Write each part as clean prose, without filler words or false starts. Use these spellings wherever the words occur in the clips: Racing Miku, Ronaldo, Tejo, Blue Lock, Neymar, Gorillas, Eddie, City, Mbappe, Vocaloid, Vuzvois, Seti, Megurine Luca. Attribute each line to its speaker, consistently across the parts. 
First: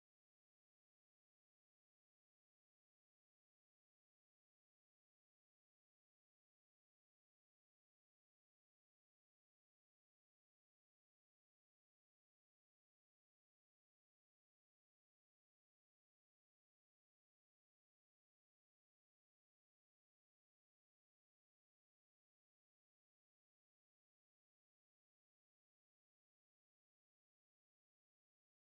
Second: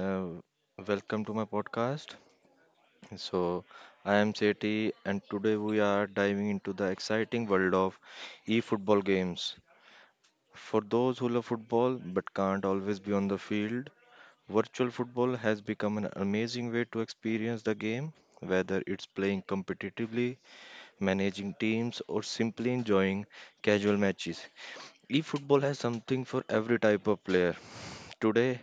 Speaker 1: uh, welcome to my podcast. So I am Seti, and today we are diving into the exciting world of e-football games. For those who love football but can't always be on the field, virtual football has become an amazing way to experience the game. Whether it's playing competitively, managing teams, or simply enjoying casual matches, e-football has something for every type of player. Today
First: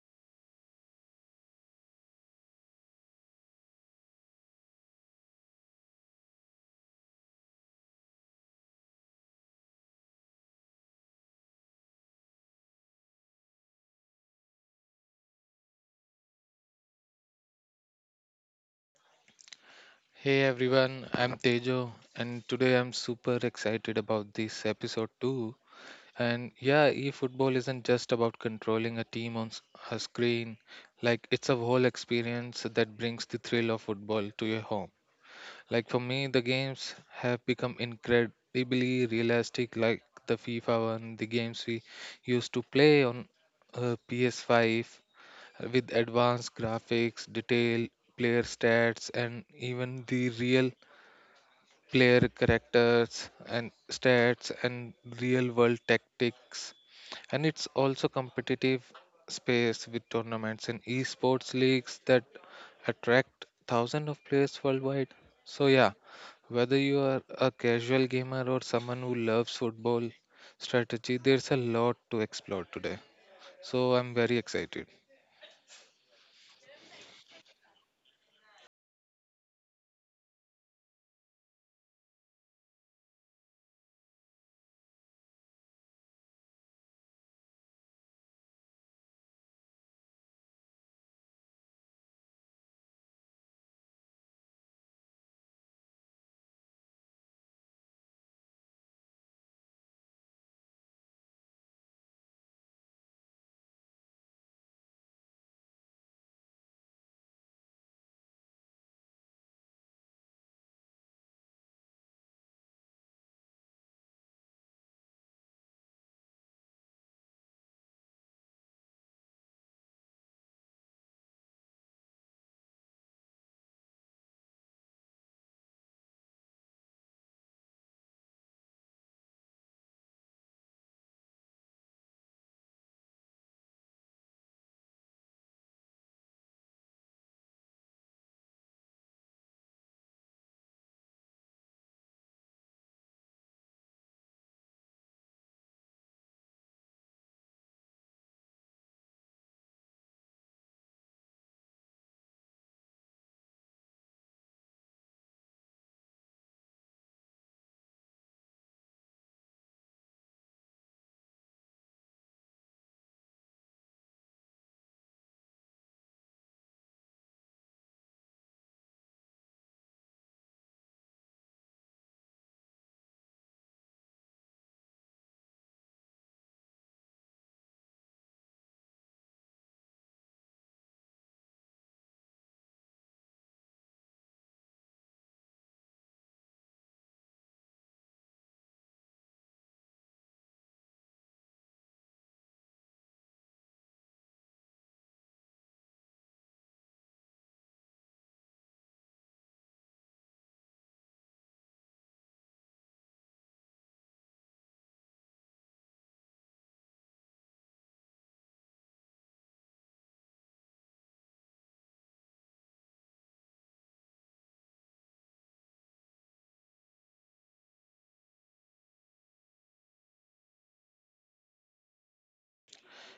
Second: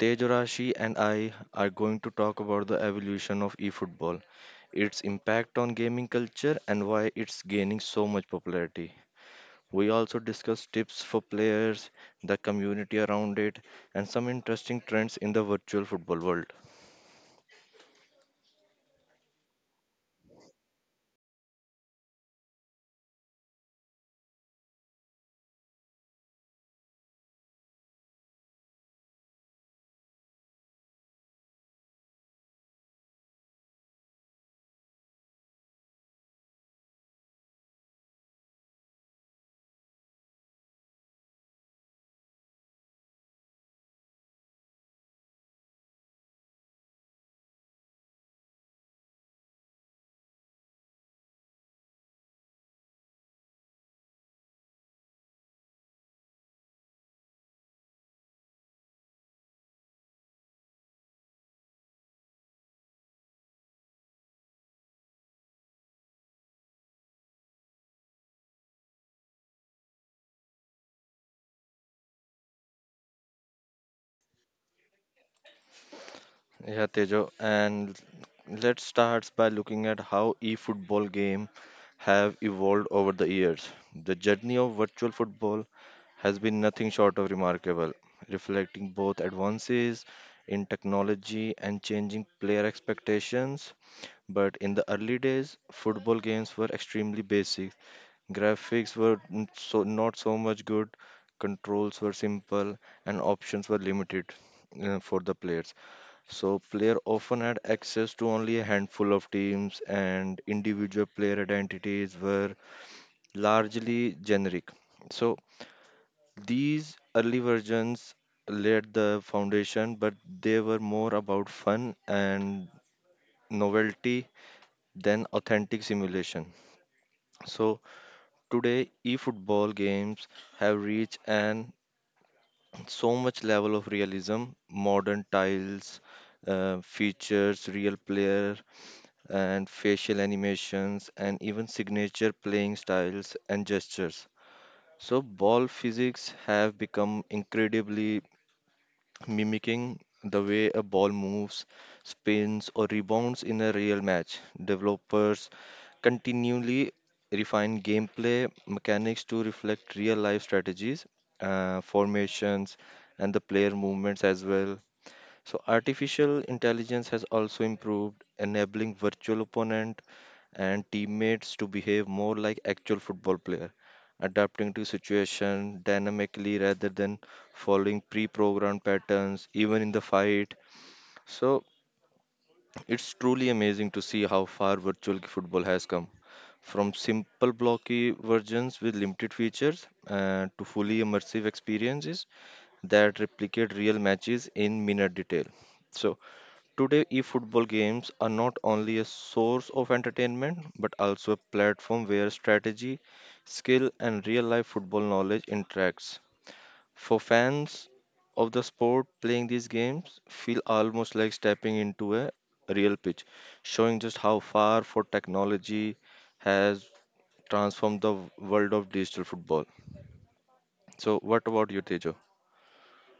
Speaker 1: Tej Rashi and I are going to talk about the evolution of eFootball, its impact on gaming culture, and why it's gaining so much popularity. We also discuss tips for players, the community around it, and some interesting trends in the virtual football world.
Speaker 2: Hey everyone, I'm Tejo, and today I'm super excited about this episode too. And yeah, e-football isn't just about controlling a team on a screen. Like it's a whole experience that brings the thrill of football to your home. Like for me, the games have become incredibly realistic. Like the FIFA one, the games we used to play on PS5 with advanced graphics, detail, player stats, and even the real player characters and stats and real world tactics, and it's also competitive space with tournaments and esports leagues that attract thousands of players worldwide. So yeah, whether you are a casual gamer or someone who loves football strategy, there's a lot to explore today, so I'm very excited.
Speaker 1: Yeah, Tejo, and let's start by looking at how e-football game have evolved over the years. The journey of virtual football has been nothing short of remarkable, reflecting both advances in technology and changing player expectations. But in the early days, football games were extremely basic. Graphics were so not so much good, controls were simple, and options were limited for the players. So player often had access to only a handful of teams and individual player identities were largely generic. So these early versions laid the foundation, but they were more about fun and novelty than authentic simulation. So today eFootball games have reached an so much level of realism, modern tiles, features, real player and facial animations and even signature playing styles and gestures. So ball physics have become incredibly mimicking the way a ball moves, spins or rebounds in a real match. Developers continually refine gameplay mechanics to reflect real life strategies, formations, and the player movements as well. So, artificial intelligence has also improved, enabling virtual opponents and teammates to behave more like actual football players, adapting to situation dynamically rather than following pre-programmed patterns, even in the fight. So it's truly amazing to see how far virtual football has come. From simple blocky versions with limited features to fully immersive experiences that replicate real matches in minor detail. So, today, eFootball games are not only a source of entertainment but also a platform where strategy, skill, and real life football knowledge interacts. For fans of the sport, playing these games feel almost like stepping into a real pitch, showing just how far for technology has transformed the world of digital football. So, what about you, Tejo?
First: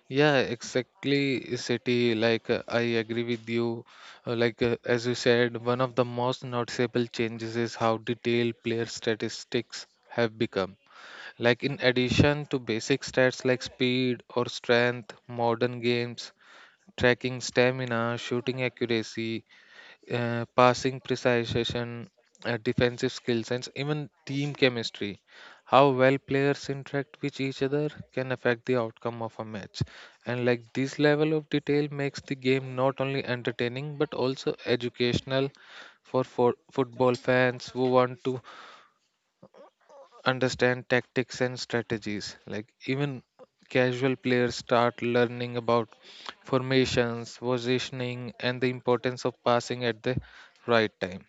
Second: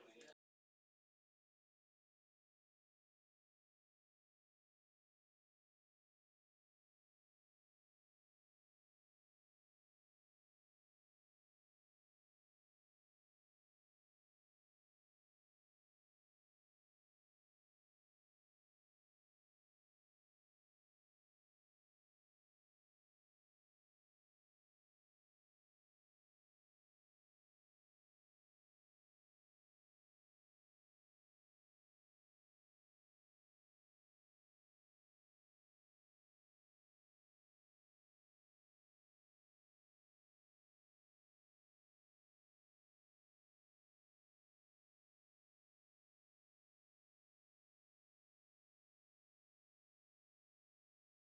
Speaker 2: Yeah, exactly, City. Like, I agree with you. As you said, one of the most noticeable changes is how detailed player statistics have become. Like, in addition to basic stats like speed or strength, modern games tracking stamina, shooting accuracy, passing precision, defensive skill, and even team chemistry. How well players interact with each other can affect the outcome of a match. And like this level of detail makes the game not only entertaining but also educational for football fans who want to understand tactics and strategies. Like even casual players start learning about formations, positioning, and the importance of passing at the right time.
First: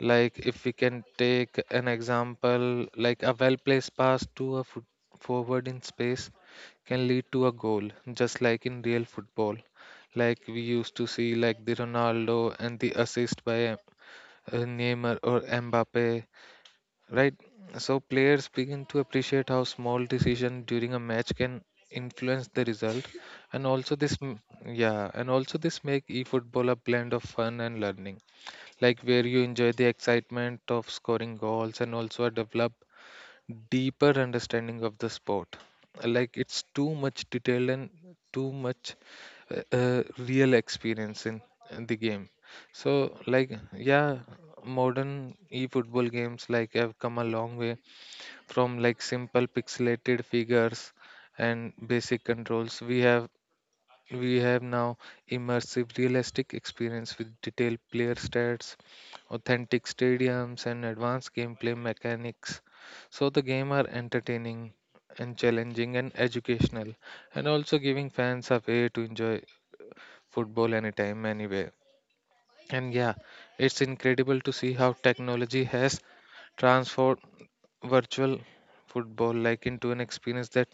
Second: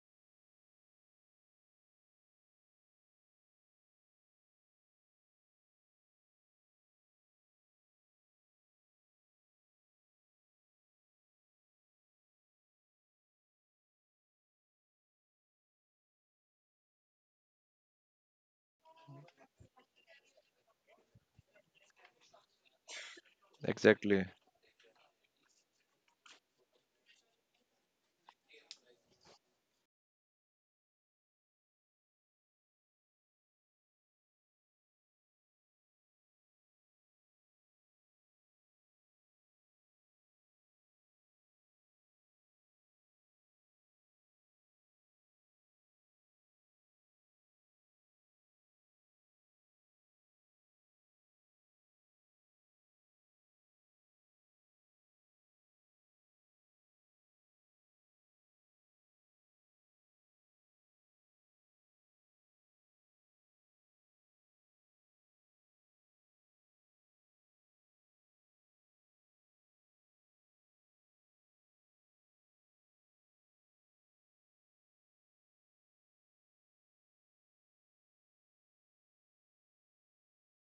Speaker 2: Like if we can take an example, like a well-placed pass to a foot forward in space can lead to a goal, just like in real football. Like we used to see, like the Ronaldo and the assist by Neymar or Mbappe, right? So players begin to appreciate how small decision during a match can influence the result, and also
Speaker 1: Exactly.
Speaker 2: yeah, and also this make e-football a blend of fun and learning, like where you enjoy the excitement of scoring goals and also develop deeper understanding of the sport. Like it's too much detail and too much real experience in the game. So like yeah, modern e-football games like have come a long way from like simple pixelated figures and basic controls. We have now immersive realistic experience with detailed player stats, authentic stadiums, and advanced gameplay mechanics. So the game are entertaining and challenging and educational, and also giving fans a way to enjoy football anytime anywhere. And yeah, it's incredible to see how technology has transformed virtual football like into an experience that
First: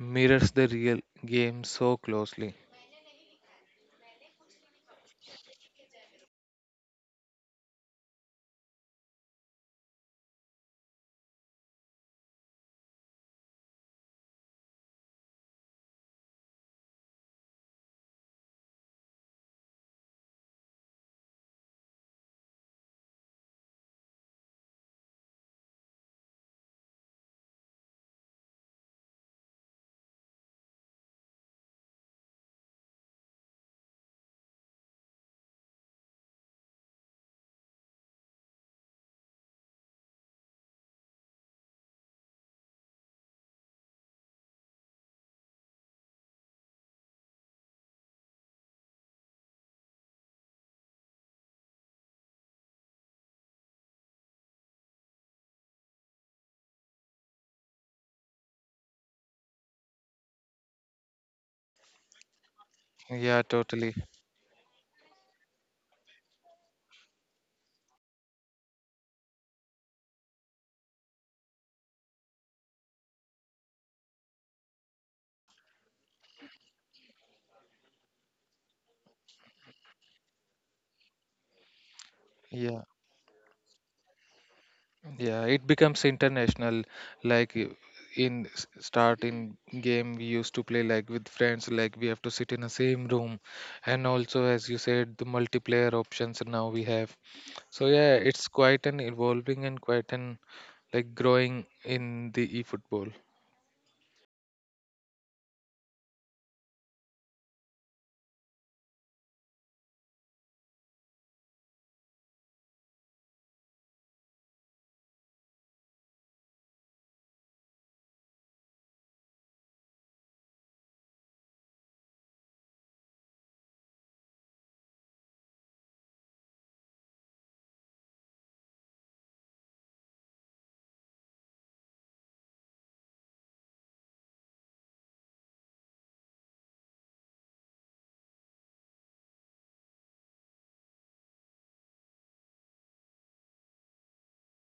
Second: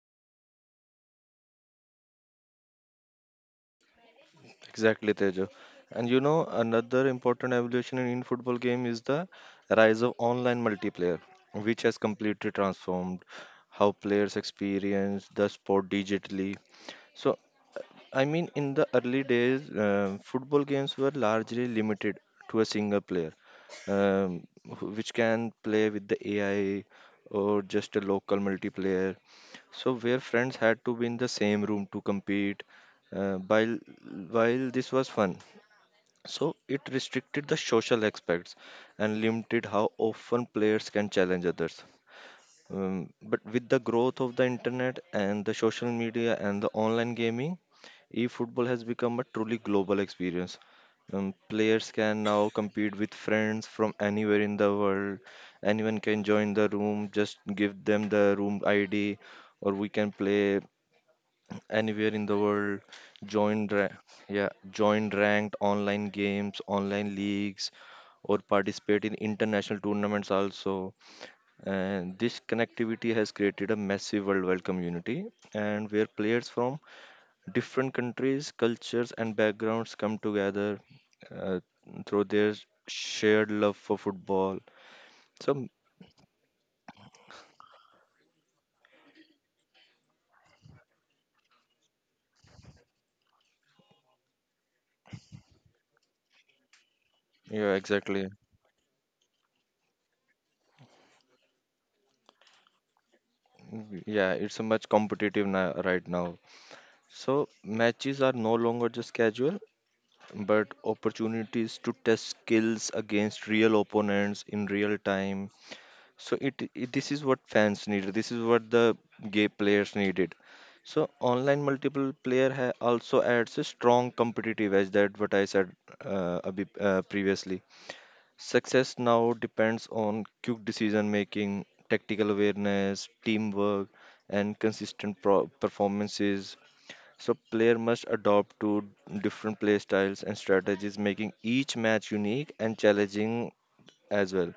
Speaker 2: mirrors the real game so closely.
Speaker 1: Exactly, Tejo. And you know, another important evolution in Indian football game is the rise of online multiplayer, which has completely transformed how players experience the sport digitally. So I mean, in the early days, football games were largely limited to a single player, um, which can play with the AI or just a local multiplayer. So, where friends had to be in the same room to compete, uh, while, while this was fun. So, it restricted the social aspects and limited how often players can challenge others. But with the growth of the internet and the social media and the online gaming, e-football has become a truly global experience. Players can now compete with friends from anywhere in the world. Anyone can join the room, just give them the room ID, or we can play anywhere in the world.
Speaker 2: Yeah,
Speaker 1: Join, ra-
Speaker 2: totally.
Speaker 1: yeah, join ranked online games, online leagues, or participate in international tournaments also. And this connectivity has created a massive worldwide community, and where players from different countries, cultures, and backgrounds come together uh, through their
Speaker 2: Yeah.
Speaker 1: shared love for football.
Speaker 2: Yeah, it
Speaker 1: So,
Speaker 2: becomes international. Like in start in game we used to play like with friends, like we have to sit in the same room, and also as you said, the multiplayer options now we have.
Speaker 1: yeah,
Speaker 2: So yeah,
Speaker 1: exactly.
Speaker 2: it's quite an evolving and quite an like growing in the eFootball.
Speaker 1: Yeah, it's a much competitive right now. So, matches are no longer just casual, but opportunities to test skills against real opponents in real time. So it this is what fans needed. This is what the gay players needed. So online multiple player also adds a strong competitive edge that what I said a bit, previously. Success now depends on quick decision making, tactical awareness, teamwork, and consistent performances. So player must adopt to different play styles and strategies, making each match unique and challenging as well.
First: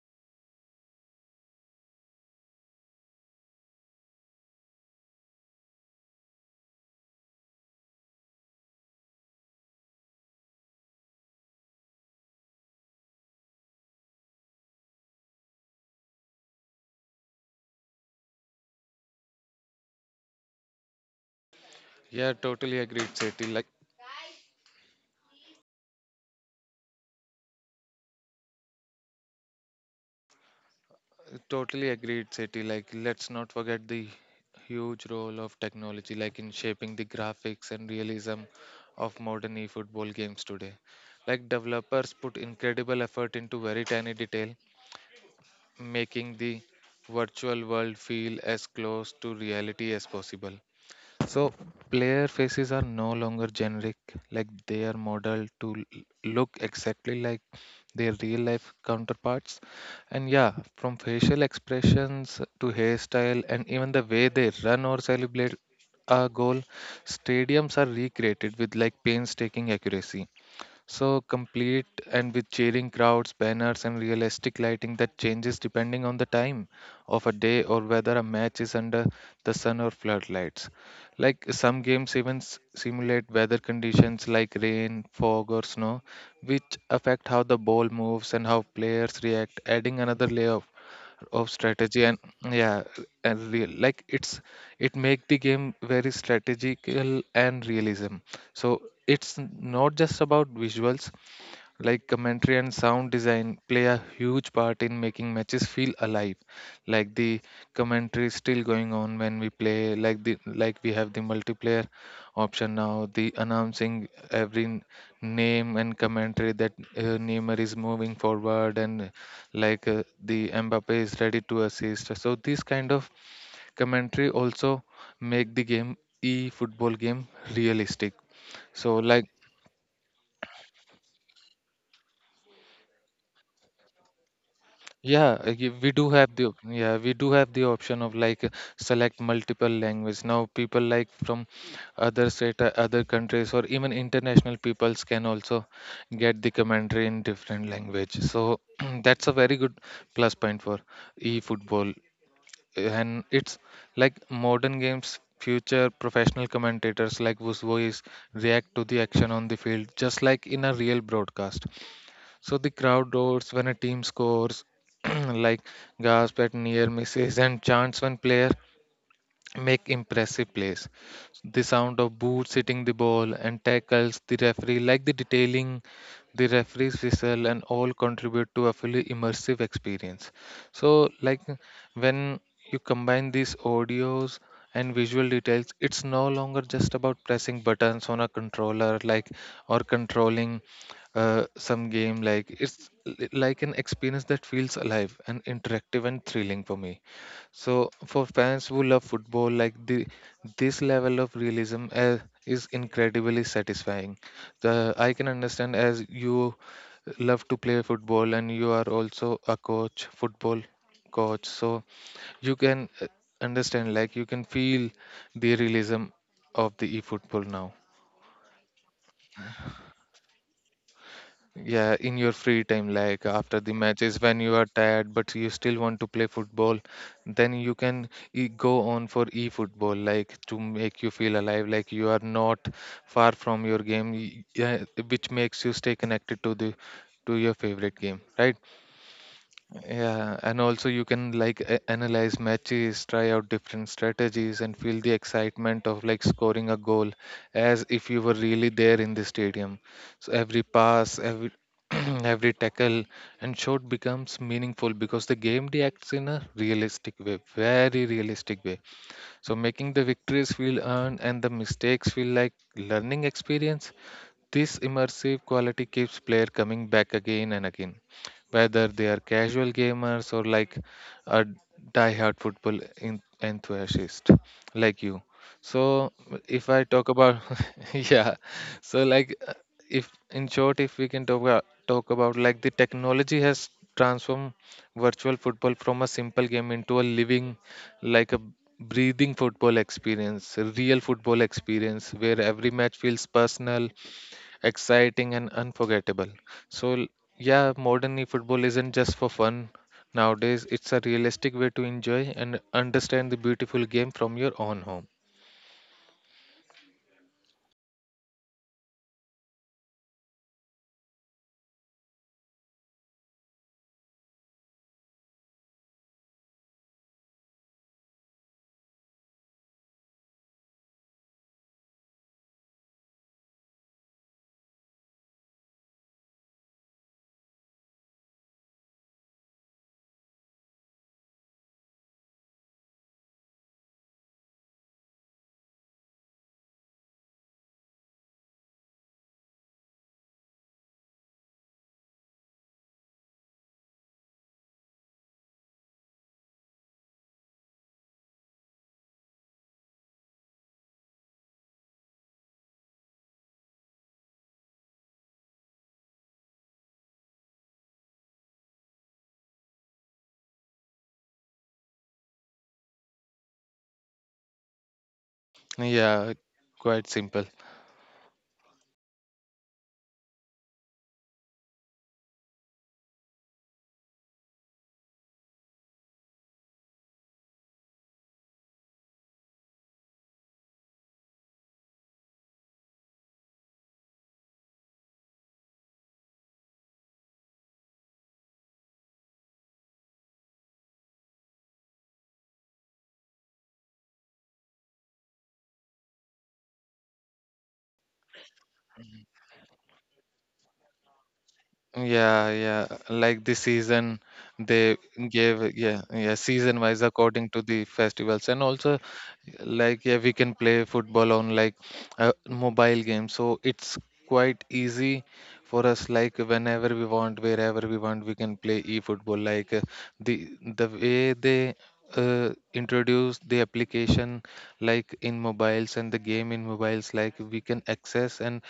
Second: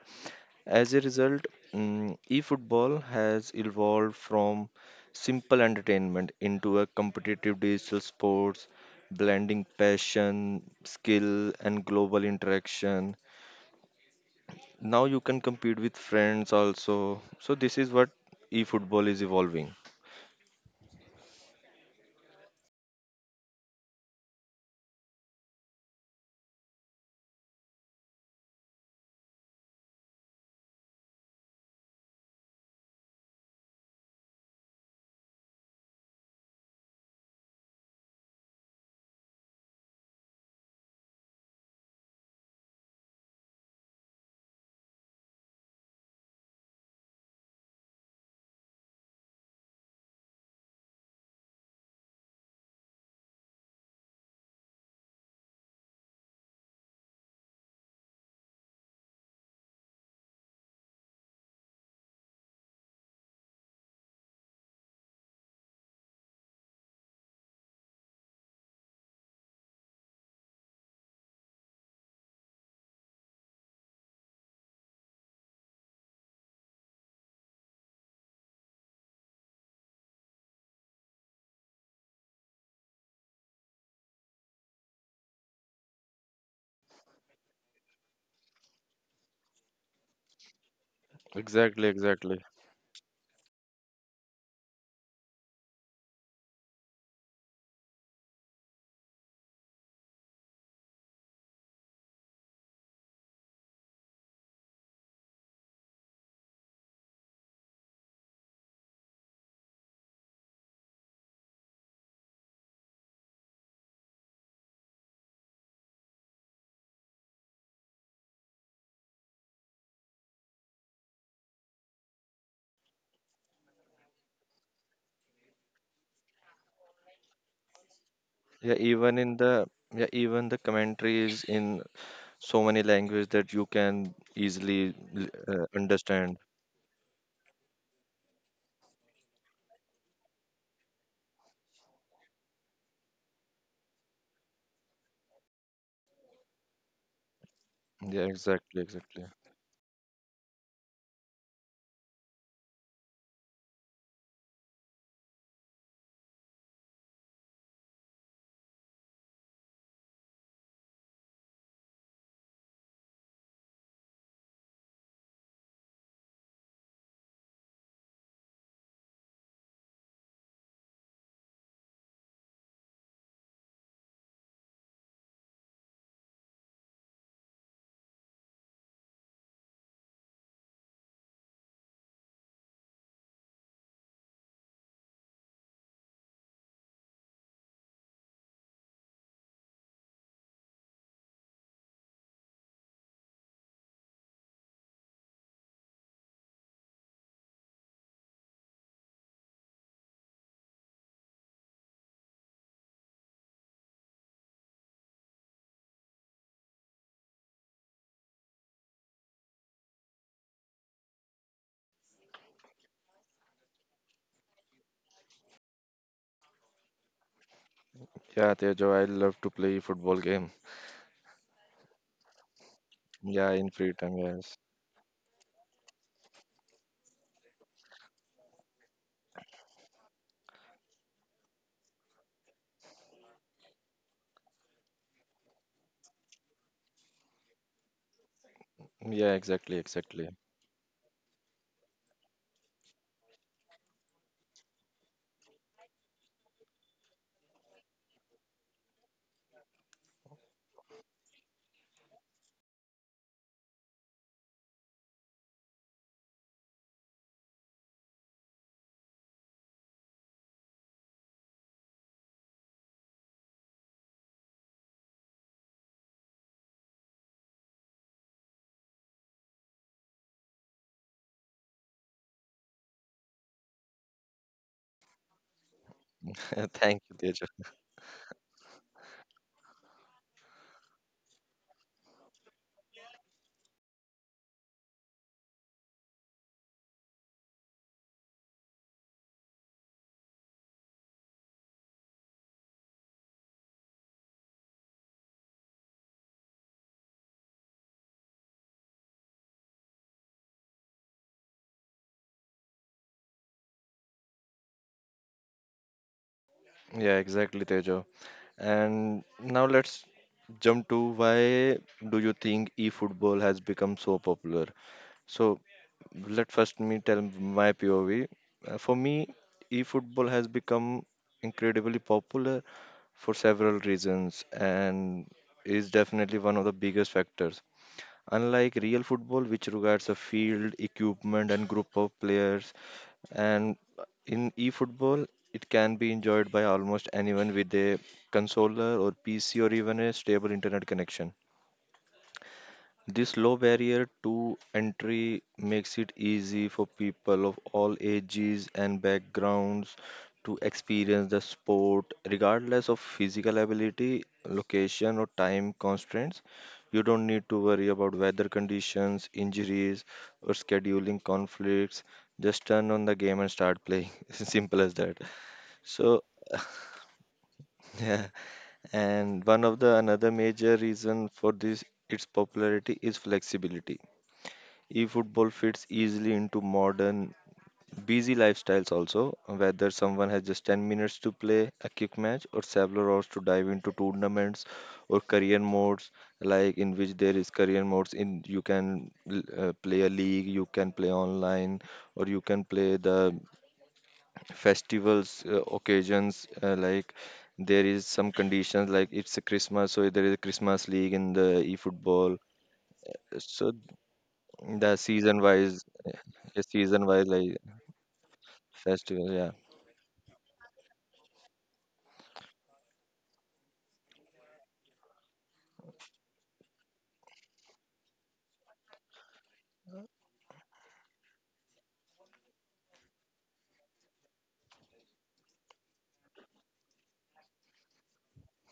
Speaker 1: As a result, eFootball has evolved from simple entertainment into a competitive digital sports, blending passion, skill, and global interaction. Now you can compete with friends also. So this is what eFootball is evolving.
Speaker 2: Yeah, totally agreed, Seti. Like totally agreed, Seti. Like let's not forget the huge role of technology, like in shaping the graphics and realism of modern eFootball games today. Like developers put incredible effort into very tiny detail, making the virtual world feel as close to reality as possible. So player faces are no longer generic, like they are modeled to look exactly like their real life counterparts. And yeah, from facial expressions to hairstyle and even the way they run or celebrate a goal, stadiums are recreated with like painstaking accuracy. So complete and with cheering crowds, banners, and realistic lighting that changes depending on the time of a day or whether a match is under the sun or floodlights. Like some games even simulate weather conditions like rain, fog, or snow, which affect how the ball moves and how players react, adding another layer of
Speaker 1: Exactly,
Speaker 2: strategy and
Speaker 1: exactly.
Speaker 2: yeah and real, like it's it make the game very strategical and realism. So it's not just about visuals, like commentary and sound design play a huge part in making matches feel alive. Like the commentary is still going on when we play, like the like we have the multiplayer option now, the announcing every name and commentary that Neymar is moving forward, and like the Mbappe is ready to assist. So this kind of commentary also make the game e football game realistic.
Speaker 1: Yeah,
Speaker 2: So
Speaker 1: even
Speaker 2: like
Speaker 1: in the Yeah, even the commentary is in so many languages that you can easily
Speaker 2: yeah, we do have
Speaker 1: understand.
Speaker 2: the yeah we do have the option of like select multiple language. Now people like from other state, other countries, or even international peoples can also get the commentary in different language.
Speaker 1: Yeah,
Speaker 2: So
Speaker 1: exactly,
Speaker 2: that's
Speaker 1: exactly.
Speaker 2: a very good plus point for e-football, and it's like modern games. Future professional commentators like Vuzvois react to the action on the field just like in a real broadcast. So the crowd roars when a team scores, like gasp at near misses, and chants when player make impressive plays. The sound of boots hitting the ball and tackles the referee, like the detailing, the referee's whistle, and all contribute to a fully immersive experience. So, like when you combine these audios and visual details, it's no longer just about pressing buttons on a controller, like or controlling some game. Like it's like an experience that feels alive and interactive and thrilling for me. So for fans who love football, like the this level of realism is incredibly satisfying. The I can understand as you love to play football and you are also a coach, football coach. So you can understand, like you can feel the realism of the e-football now.
Speaker 1: Yeah, Tejo, I love to play football game.
Speaker 2: Yeah, in your free time, like
Speaker 1: Yeah,
Speaker 2: after
Speaker 1: in
Speaker 2: the
Speaker 1: free time,
Speaker 2: matches, when you
Speaker 1: yes.
Speaker 2: are tired but you still want to play football, then you can e go on for e-football, like to make you feel alive, like you are not far from your game, yeah, which makes you stay connected to the to your favorite game, right?
Speaker 1: Yeah, exactly, exactly.
Speaker 2: Yeah, and also you can like analyze matches, try out different strategies, and feel the excitement of like scoring a goal as if you were really there in the stadium. So every pass, every every tackle and shot becomes meaningful because the game reacts in a realistic way, very realistic way. So making the victories feel earned and the mistakes feel like learning experience. This immersive quality keeps player coming back again and again, whether they are casual gamers or like a die-hard football enthusiast like you. So if I
Speaker 1: Thank
Speaker 2: talk
Speaker 1: you,
Speaker 2: about
Speaker 1: Tejo.
Speaker 2: yeah, so like if in short, if we can talk about like the technology has transformed virtual football from a simple game into a living, like a breathing football experience, a real football experience where every match feels personal exciting and unforgettable. So, yeah, modern football isn't just for fun. Nowadays, it's a realistic way to enjoy and understand the beautiful game from your own home.
Speaker 1: Yeah, exactly, Tejo. And now let's jump to why do you think e-football has become so popular? So let first me tell my POV. For me, e-football has become incredibly popular for several reasons and is definitely one of the biggest factors. Unlike real football, which requires a field, equipment, and group of players, and in e-football, it can be enjoyed by almost anyone with a controller or PC or even a stable internet connection. This low barrier to entry makes it easy for people of all ages and backgrounds to experience the sport, regardless of physical ability, location, or time constraints. You don't need to worry about weather conditions, injuries, or scheduling conflicts. Just turn on the game and start playing. It's simple as that. So,
Speaker 2: Yeah, quite simple.
Speaker 1: yeah. And one of the another major reason for this its popularity is flexibility. E-football fits easily into modern busy lifestyles also, whether someone has just 10 minutes to play a kick match or several hours to dive into tournaments or career modes, like in which there is career modes in you can play a league, you can play online or you can play the festivals occasions, like there is some conditions like it's a Christmas, so there is a Christmas league in the e-football.
Speaker 2: Yeah, yeah. Like this
Speaker 1: So
Speaker 2: season,
Speaker 1: the
Speaker 2: they
Speaker 1: season wise,
Speaker 2: gave yeah, yeah, season wise
Speaker 1: season wise,
Speaker 2: according
Speaker 1: like
Speaker 2: to the festivals, and also
Speaker 1: festival, yeah.
Speaker 2: like yeah we can play football on like a mobile game, so it's quite easy for us, like whenever we want wherever we want we can play e-football. Like the the way they introduce the application like in mobiles and the game in mobiles, like we can access and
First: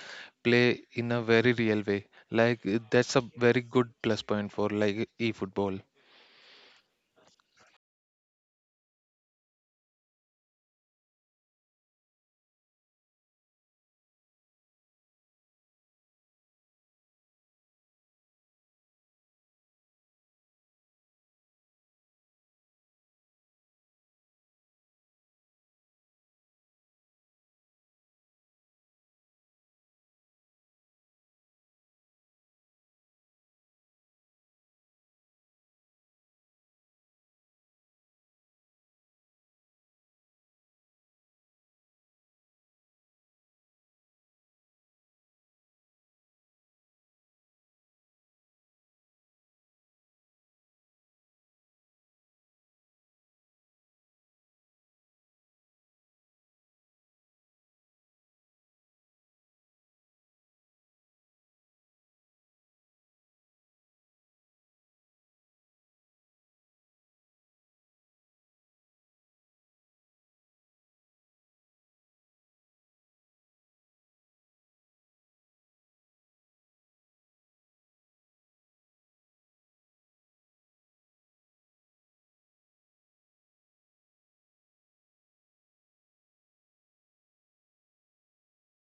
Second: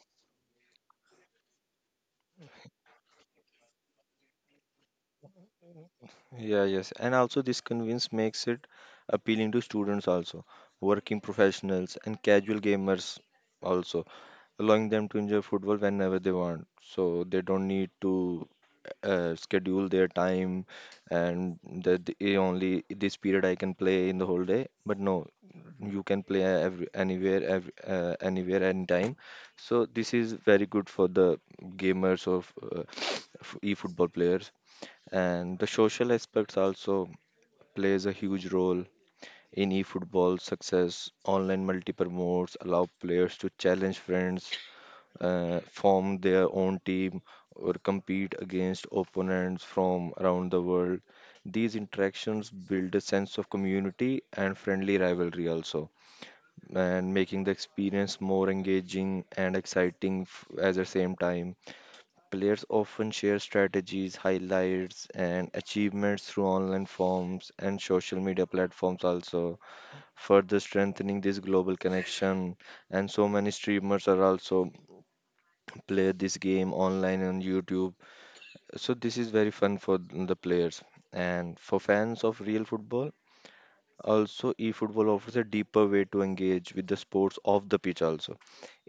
Speaker 2: play in a very real way. Like that's a very good plus point for like e-football.
Speaker 1: Yeah, yes. And also this convince makes it appealing to students also, working professionals and casual gamers also, allowing them to enjoy football whenever they want. So they don't need to schedule their time and that only this period I can play in the whole day. But no, you can play every, anywhere, anytime. So this is very good for the gamers or uh, e-football players, and the social aspects also plays a huge role in eFootball success. Online multiple modes allow players to challenge friends, form their own team, or compete against opponents from around the world. These interactions build a sense of community and friendly rivalry also, and making the experience more engaging and exciting at the same time. Players often share strategies, highlights, and achievements through online forums and social media platforms, also further strengthening this global connection. And so many streamers are also play this game online on YouTube. So this is very fun for the players. And for fans of real football, also, eFootball offers a deeper way to engage with the sports off the pitch also.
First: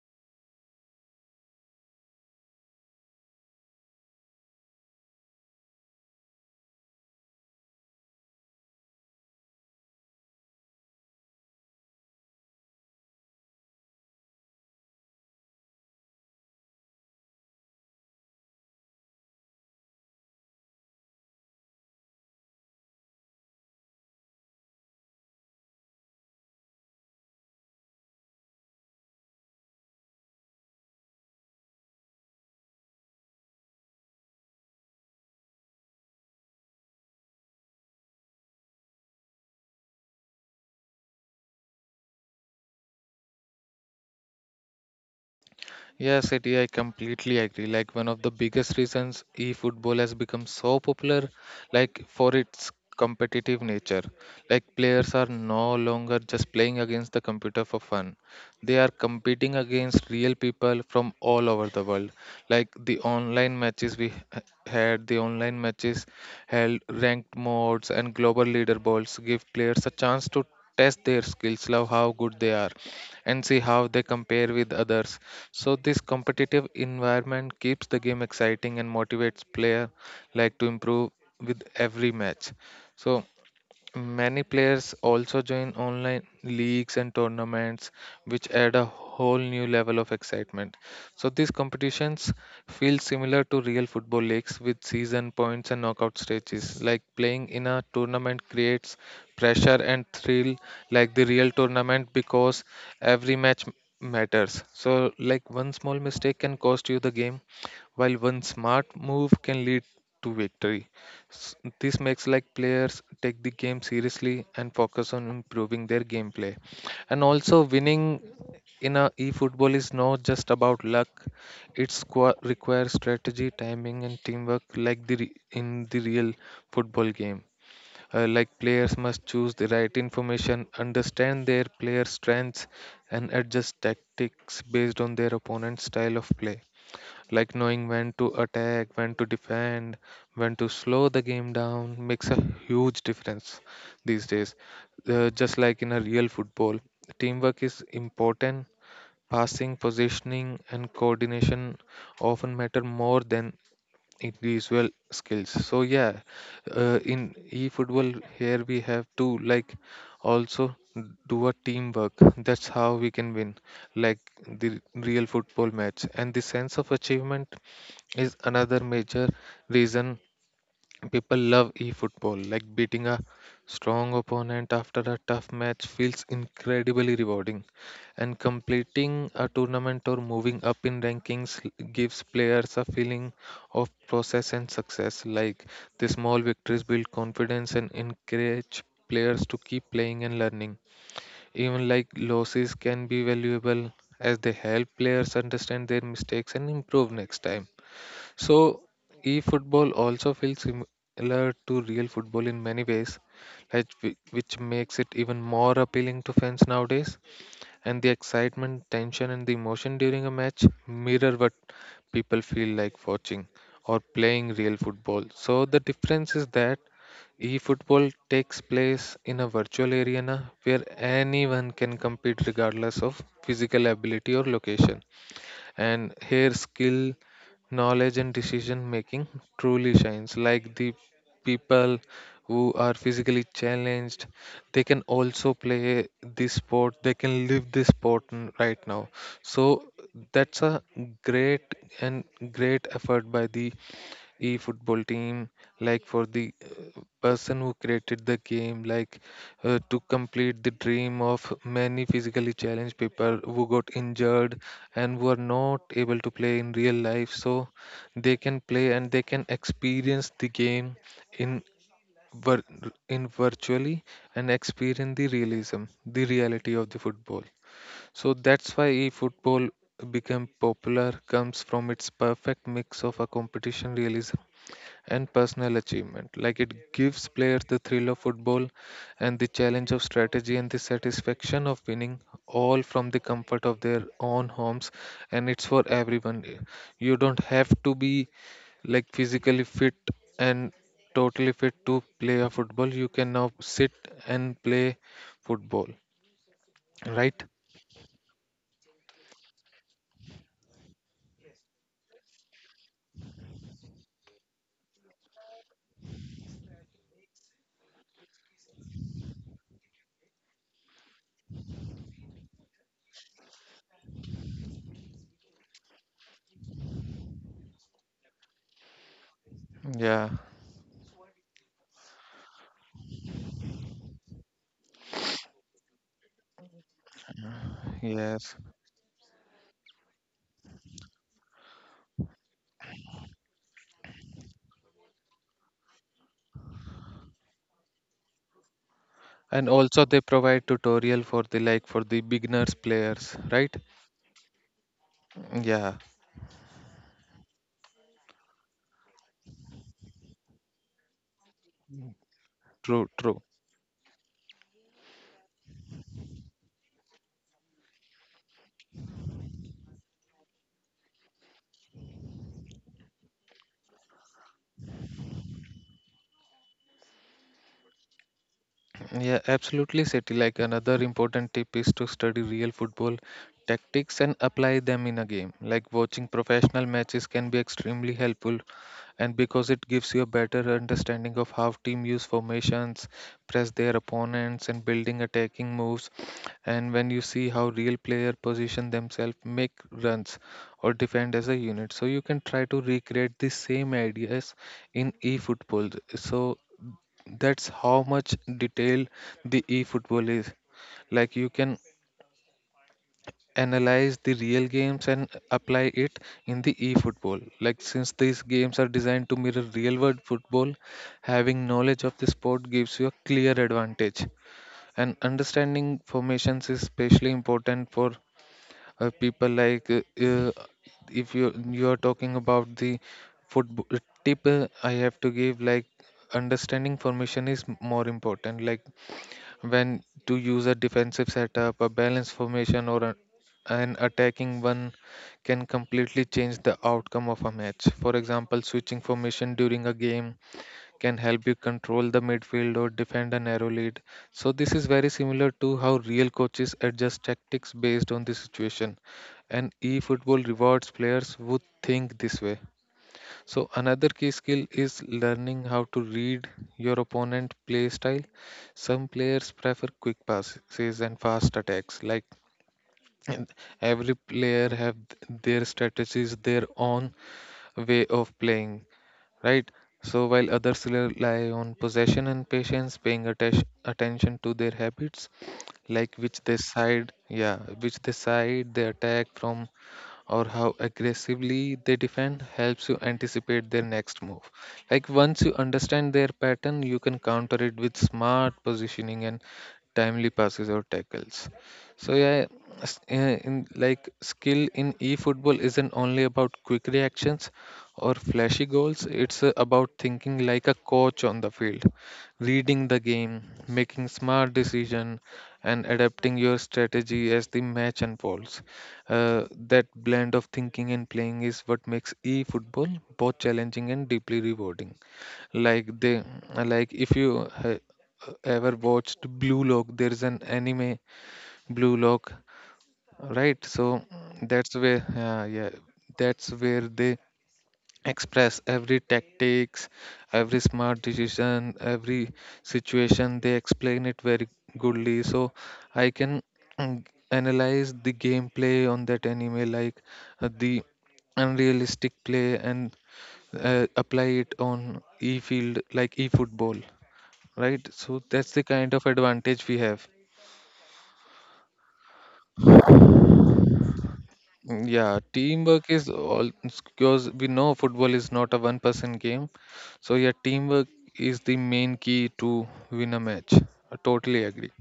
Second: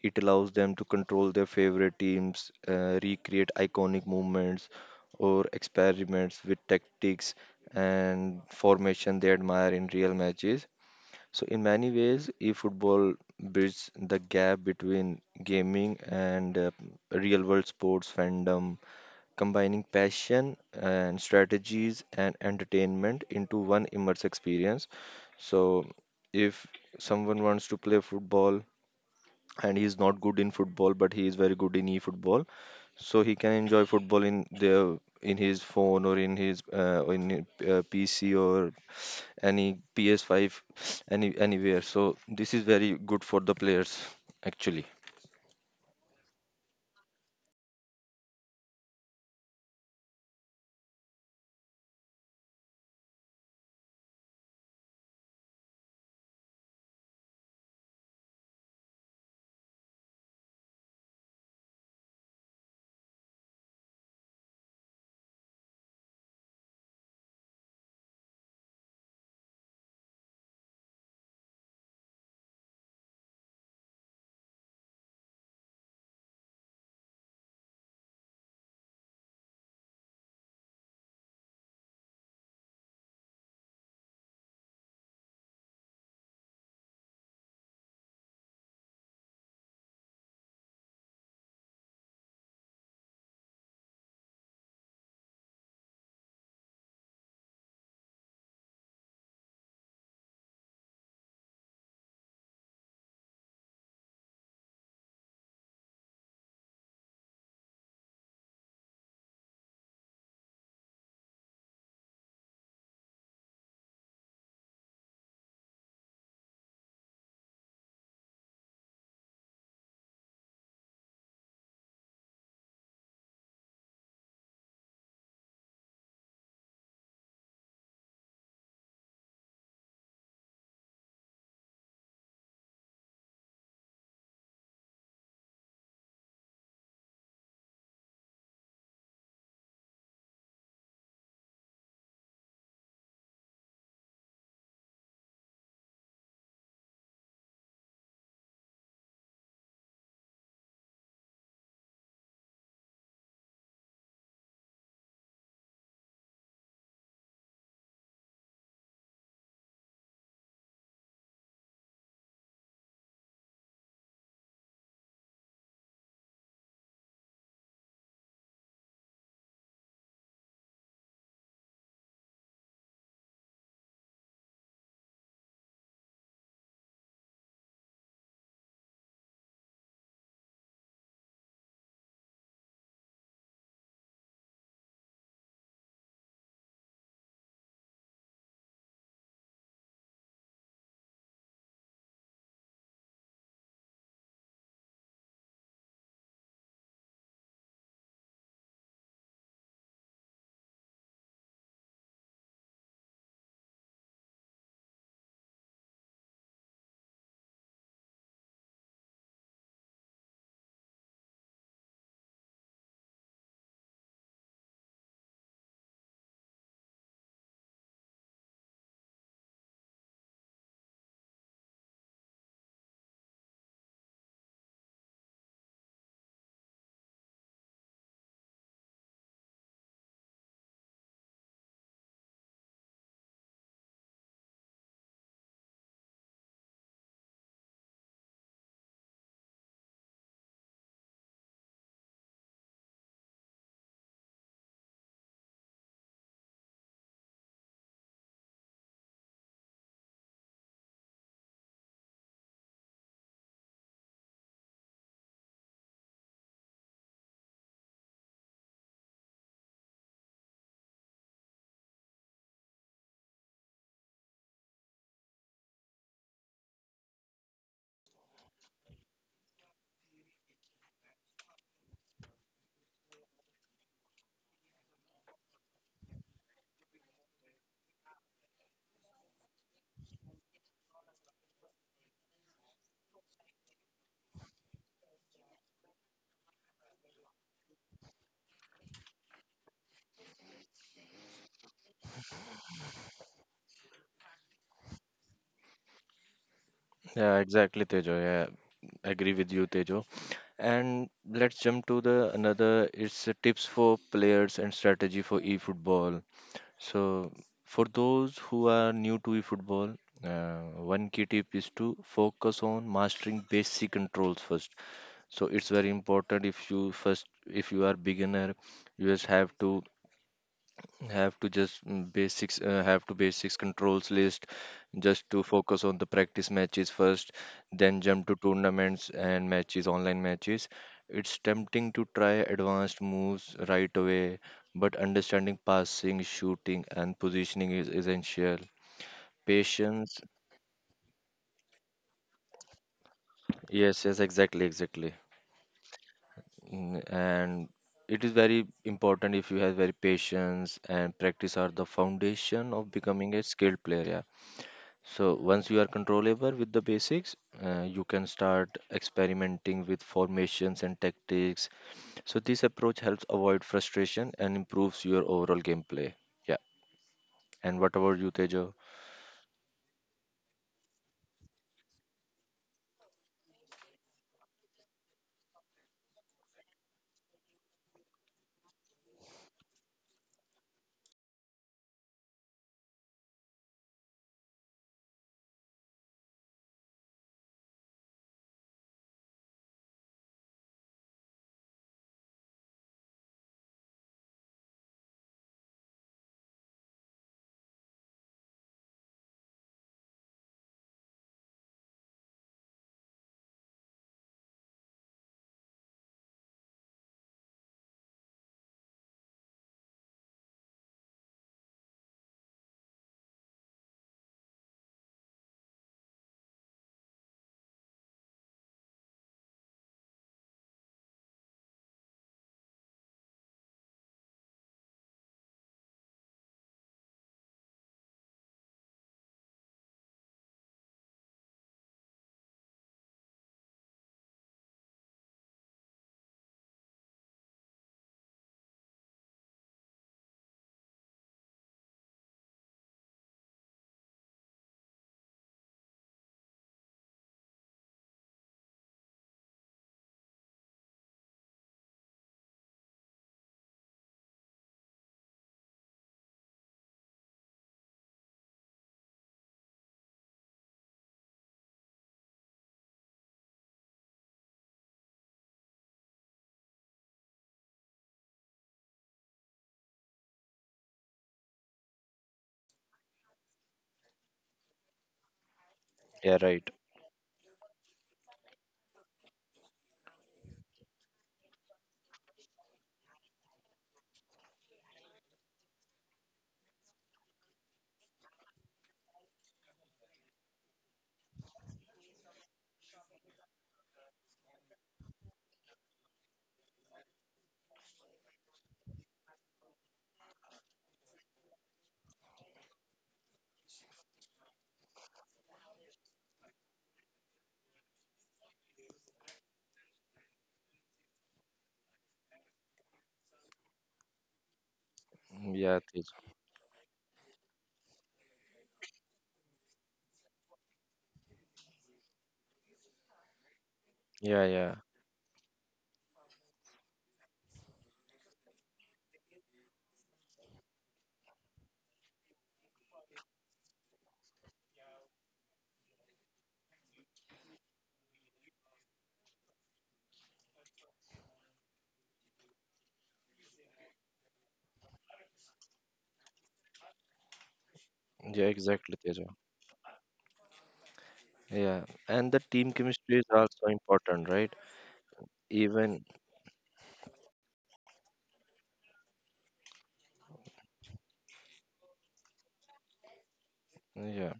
Speaker 1: It allows them to control their favorite teams, recreate iconic movements or experiments with tactics and formation they admire in real matches. So in many ways, eFootball bridges the gap between gaming and real world sports fandom, combining passion and strategies and entertainment into one immersive experience. So, if someone wants to play football and he's not good in football, but he is very good in e-football, so he can enjoy football in the in his phone or in his PC or any PS5 any anywhere. So this is very good for the players actually.
Speaker 2: Yes, Eddie, I completely agree. Like one of the biggest reasons e-football has become so popular, like for its competitive nature. Like players are no longer just playing against the computer for fun. They are competing against real people from all over the world. Like the online matches we had, the online matches held ranked modes and global leaderboards give players a chance to test their skills, love how good they are and see how they compare with others. So this competitive environment keeps the game exciting and motivates player like to improve with every match. So many players also join online leagues and tournaments, which add a whole new level of excitement. So these competitions feel similar to real football leagues with season points and knockout stages. Like playing in a tournament creates pressure and thrill like the real tournament because every matters. So like one small mistake can cost you the game, while one smart move can lead to victory. S- This makes like players take the game seriously and focus on improving their gameplay. And also winning in a e-football is not just about luck. It requires strategy, timing and teamwork like the in the real football game. Like players must choose the right information, understand their player strengths and adjust tactics based on their opponent's style of play, like knowing when to attack, when to defend, when to slow the game down makes a huge difference these days. Just like in a real football, teamwork is important. Passing, positioning, and coordination often matter more than individual skills. So yeah, in eFootball here we have to, like, also do a teamwork. That's how we can win, like the real football match. And the sense of achievement is another major reason people love e-football, like beating a strong opponent after a tough match feels incredibly rewarding, and completing a tournament or moving up in rankings gives players a feeling of process and success. Like the small victories build confidence and encourage players to keep playing and learning. Even like losses can be valuable, as they help players understand their mistakes and improve next time. So, e-football also feels similar to real football in many ways, like which makes it even more appealing to fans nowadays. And the excitement, tension, and the emotion during a match mirror what people feel like watching or playing real football. So, the difference is that e-football takes place in a virtual arena where anyone can compete regardless of physical ability or location, and here skill, knowledge, and decision making truly shines. Like the people who are physically challenged, they can also play this sport, they can live this sport right now. So that's a great and great effort by the e-football team, like for the person who created the game, like to complete the dream of many physically challenged people who got injured and who are not able to play in real life. So they can play and they can experience the game in vir- in virtually, and experience the realism, the reality of the football. So that's why e-football became popular, comes from its perfect mix of a competition, realism, and personal achievement. Like it gives players the thrill of football and the challenge of strategy and the satisfaction of winning, all from the comfort of their own homes. And it's for everyone. You don't have to be like physically fit and totally fit to play a football. You can now sit and play football,
Speaker 1: Yeah,
Speaker 2: right?
Speaker 1: exactly, Tejo. Yeah, agree with you, Tejo. And let's jump to the another. It's the tips for players and strategy for eFootball. So for those who are new to eFootball, one key tip is to focus on mastering basic controls first. So it's very important if you first if you are beginner, you just
Speaker 2: Yeah,
Speaker 1: have to just mm, basics have to basics controls list just to focus on the practice matches first then jump to
Speaker 2: yes.
Speaker 1: tournaments and matches online matches. It's tempting to try advanced moves right away but understanding passing shooting and positioning is essential
Speaker 2: And also
Speaker 1: patience
Speaker 2: they provide tutorial for the, like, for the beginners players, right?
Speaker 1: yes yes exactly exactly.
Speaker 2: Yeah,
Speaker 1: And it is very important if you have very patience and practice are the foundation of
Speaker 2: true,
Speaker 1: becoming a
Speaker 2: true.
Speaker 1: skilled player yeah. So once you are controllable with the basics, you can start experimenting with formations and tactics. So this approach helps avoid frustration and improves your overall gameplay. Yeah. And what about you, Tejo?
Speaker 2: Yeah, absolutely, Seti. Like another important tip is to study real football tactics and apply them in a game. Like watching professional matches can be extremely helpful, and because it gives you a better understanding of how team use formations, press their opponents, and building attacking moves. And when you see how real player position themselves, make runs, or defend as a unit, so you can try to recreate the same ideas in e-football. So that's how much detail the eFootball is. Like you can analyze the real games and apply it in the eFootball. Like since these games are designed to mirror real world football, having knowledge of the sport gives you a clear advantage. And understanding formations is especially important for people like if you are talking about the football tip, I have to give, like, understanding formation is more important, like when to use a defensive setup, a balanced formation, or a, an attacking one can completely change the outcome of a match. For example, switching formation during a game can help you control the midfield or defend a narrow lead. So, this is very similar to how real coaches adjust tactics based on the situation, and eFootball rewards players who think this way. So another key skill is learning how to read your opponent play style. Some players prefer quick passes and fast attacks. Like, and every player have their strategies, their own way of playing, right? So while others rely on possession and patience, paying attention to their habits, like which they
Speaker 1: Yeah, right.
Speaker 2: side, yeah, which they side they attack from, or how aggressively they defend helps you anticipate their next move. Like once you understand their pattern, you can counter it with smart positioning and timely passes or tackles. So yeah, s- uh, in, like, skill in e-football isn't only about quick reactions or flashy goals. It's about thinking like a coach on the field, reading the game, making smart decision, and adapting your strategy as the match unfolds. That blend of thinking and playing is what makes e-football both challenging and deeply rewarding. Like
Speaker 1: Yeah,
Speaker 2: they,
Speaker 1: Tejo.
Speaker 2: like if you ever watched Blue Lock, there is an anime, Blue Lock, right? So that's
Speaker 1: Yeah,
Speaker 2: where,
Speaker 1: yeah.
Speaker 2: yeah, yeah, that's where they express every tactics, every smart decision, every situation, they explain it very goodly. So I can, mm, analyze the gameplay on that anime, like the unrealistic play and apply it on e field, like e football, right? So that's the
Speaker 1: Yeah,
Speaker 2: kind of
Speaker 1: exactly,
Speaker 2: advantage
Speaker 1: Tejo.
Speaker 2: we have.
Speaker 1: Yeah. And the team chemistry is also important,
Speaker 2: Mm,
Speaker 1: right?
Speaker 2: yeah, teamwork is
Speaker 1: Even
Speaker 2: all, because we know football is not a one person game. So, yeah, teamwork is the main key to win a match. I totally agree.
Speaker 1: yeah.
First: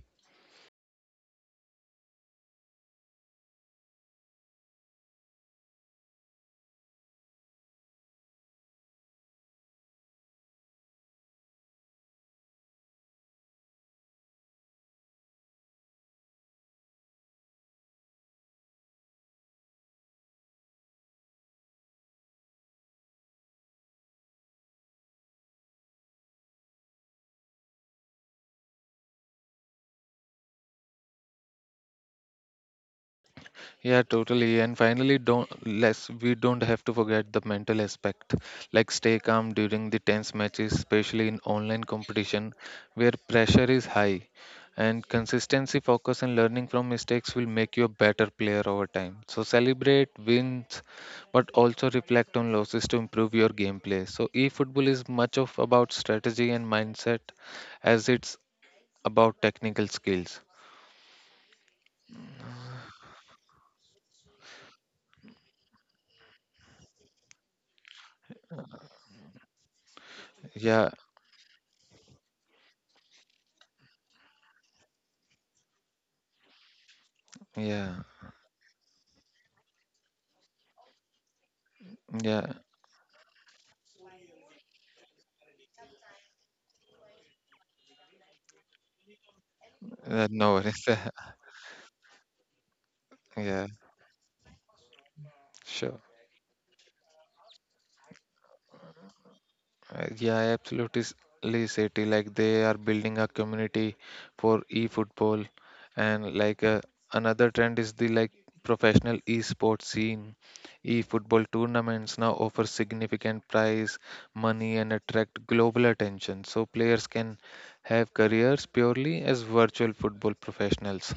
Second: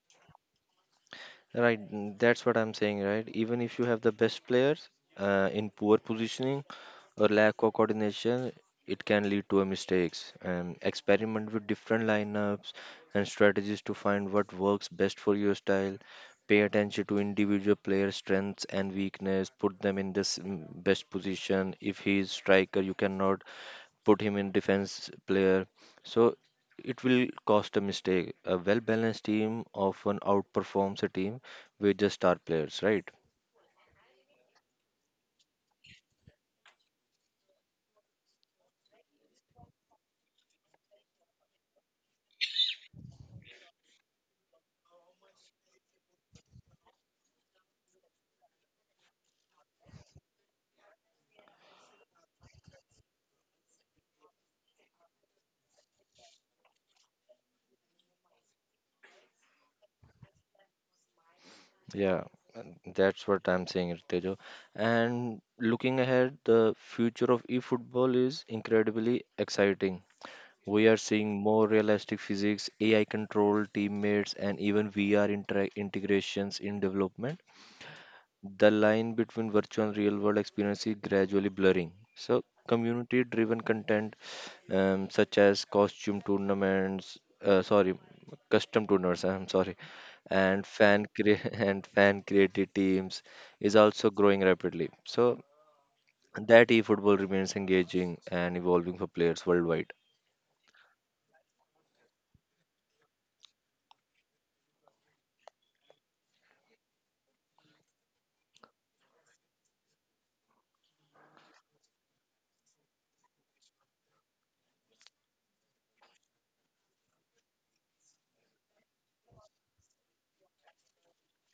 Speaker 1: Right, that's what I'm saying, right? Even if you have the best players in poor positioning or lack of coordination, it can lead to a mistakes. And experiment with different lineups and strategies to find what works best for your style. Pay attention to individual player strengths and weakness. Put them in this best position. If he is striker, you cannot put him in defense player. So it will cost a mistake. A well balanced team often outperforms a team with just star players, right?
Speaker 2: Yeah, totally. And finally, don't let's we don't have to forget the mental aspect. Like stay calm during the tense matches, especially in online competition where pressure is high. And consistency, focus, and learning from mistakes will make you a better player over time. So celebrate wins, but also reflect on losses to improve your gameplay. So e-football is much of about strategy and mindset as it's about technical skills.
Speaker 1: Yeah, and that's what I'm saying, Ritejo. And looking ahead, the future of e-football is incredibly exciting. We are
Speaker 2: Yeah,
Speaker 1: seeing more realistic physics, AI control, teammates, and even VR intera integrations in development.
Speaker 2: yeah,
Speaker 1: The line between virtual and real world experience is gradually blurring. So,
Speaker 2: yeah.
Speaker 1: community driven content such as uh, sorry, custom tournaments, I'm sorry, and
Speaker 2: No
Speaker 1: fan
Speaker 2: worries.
Speaker 1: cre- and fan created teams is
Speaker 2: Yeah,
Speaker 1: also growing rapidly. So,
Speaker 2: sure.
Speaker 1: that eFootball remains engaging and evolving for players worldwide.
Speaker 2: Yeah I absolutely ly said it. Like they are building a community for e-football, and like another trend is the, like, professional e-sports scene. E-football tournaments now offer significant prize money and attract global attention, so players can have careers purely as virtual football professionals.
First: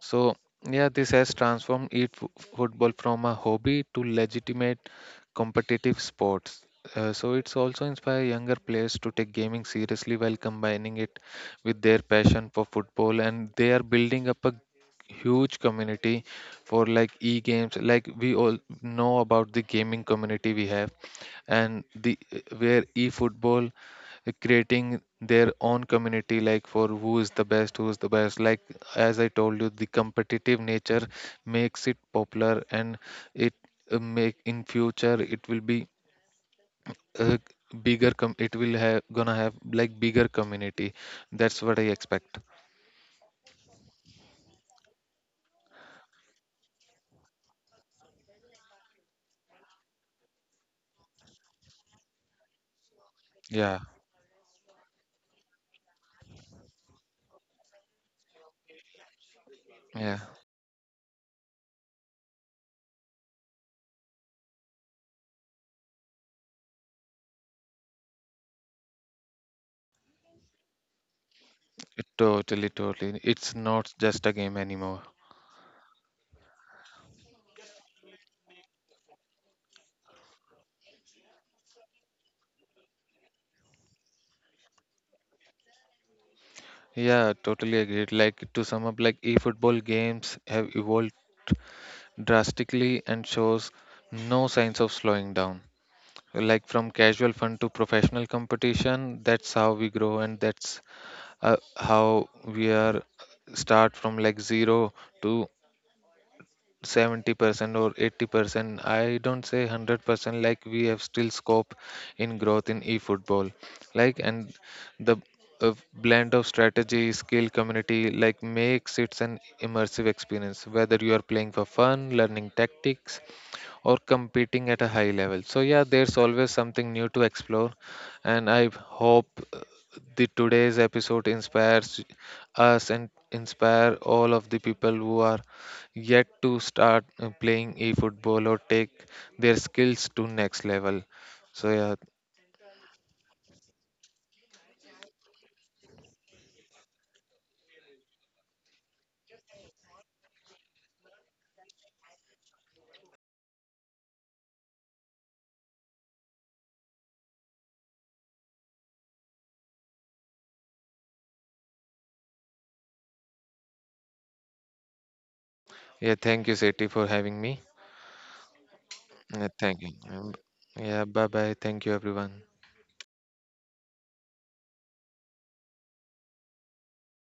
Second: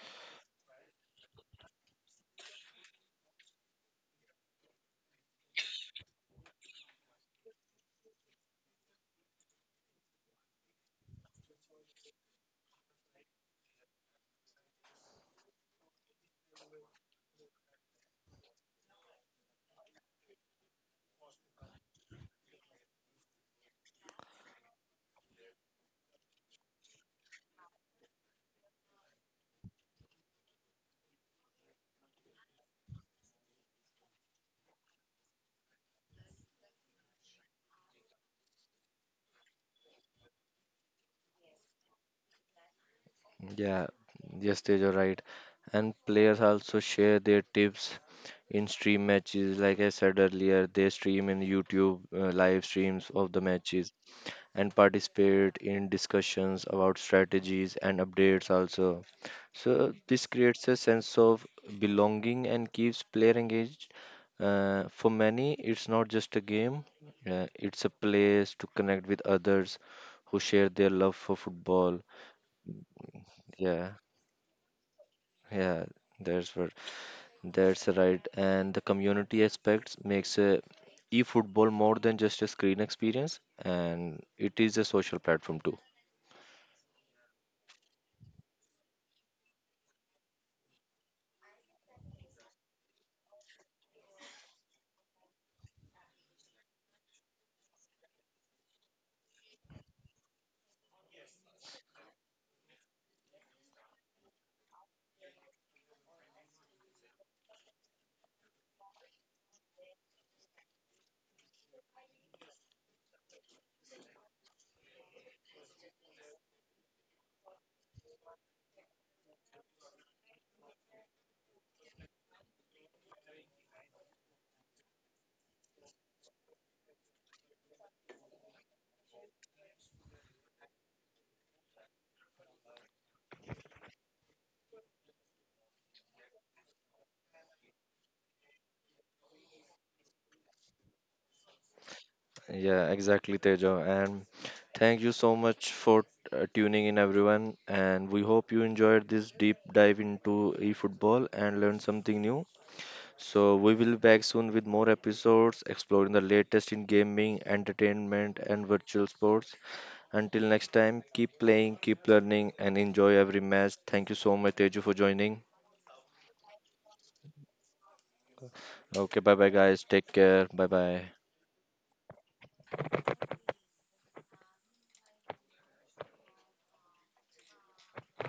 Speaker 2: So, yeah, this has transformed it football from a hobby to legitimate competitive sports. So it's also inspire younger players to take gaming seriously while combining it with their passion for football, and they are building up a huge community for like e-games. Like we all know about the gaming community we have, and the where e-football creating their own community, like for who is the best, who is the best, like as I told you, the competitive nature makes it popular, and it, make in future it will be a it will have gonna have like bigger community. That's what I expect.
Speaker 1: Yeah, yes, are right. And players also share their tips in stream matches. Like I said earlier, they stream in YouTube live streams of the
Speaker 2: Yeah,
Speaker 1: matches and participate in discussions about strategies and updates also. So
Speaker 2: yeah,
Speaker 1: this creates a sense of belonging and keeps player engaged. For many, it's not just a game, it's a place to connect with others who share their love for football.
Speaker 2: it totally, totally, it's
Speaker 1: Yeah.
Speaker 2: not just a game anymore.
Speaker 1: Yeah, that's what that's right. And the community aspects makes e-football more than just a screen experience, and it is a social platform too.
Speaker 2: Yeah, totally agreed. Like to sum up, like e-football games have evolved drastically and shows no signs of slowing down. Like from casual fun to professional competition, that's how we grow, and that's how we are start from like zero to 70% or 80%. I don't say 100%, like we have still scope in growth in eFootball. Like, and the a blend of strategy, skill, community, like makes it an immersive experience. Whether you are playing for fun, learning tactics, or competing at a high level. So yeah, there's always something new to explore, and I hope uh, the today's episode inspires us and inspire all of the people who are yet to start playing e-football or take their skills to next level. So yeah,
Speaker 1: Yeah, exactly, Tejo. And thank you so much for tuning in, everyone. And we hope you enjoyed this deep dive into e-football and learned something new. So we will be back soon with more episodes exploring the latest in gaming, entertainment, and virtual sports. Until next time, keep playing, keep learning, and enjoy every match. Thank you so much, Teju, for joining.
Speaker 2: yeah, thank you, Seti, for having me.
Speaker 1: Okay, bye bye,
Speaker 2: Yeah, thank
Speaker 1: guys.
Speaker 2: you.
Speaker 1: Take
Speaker 2: Um,
Speaker 1: care. Bye
Speaker 2: Yeah,
Speaker 1: bye.
Speaker 2: bye bye. Thank you, everyone.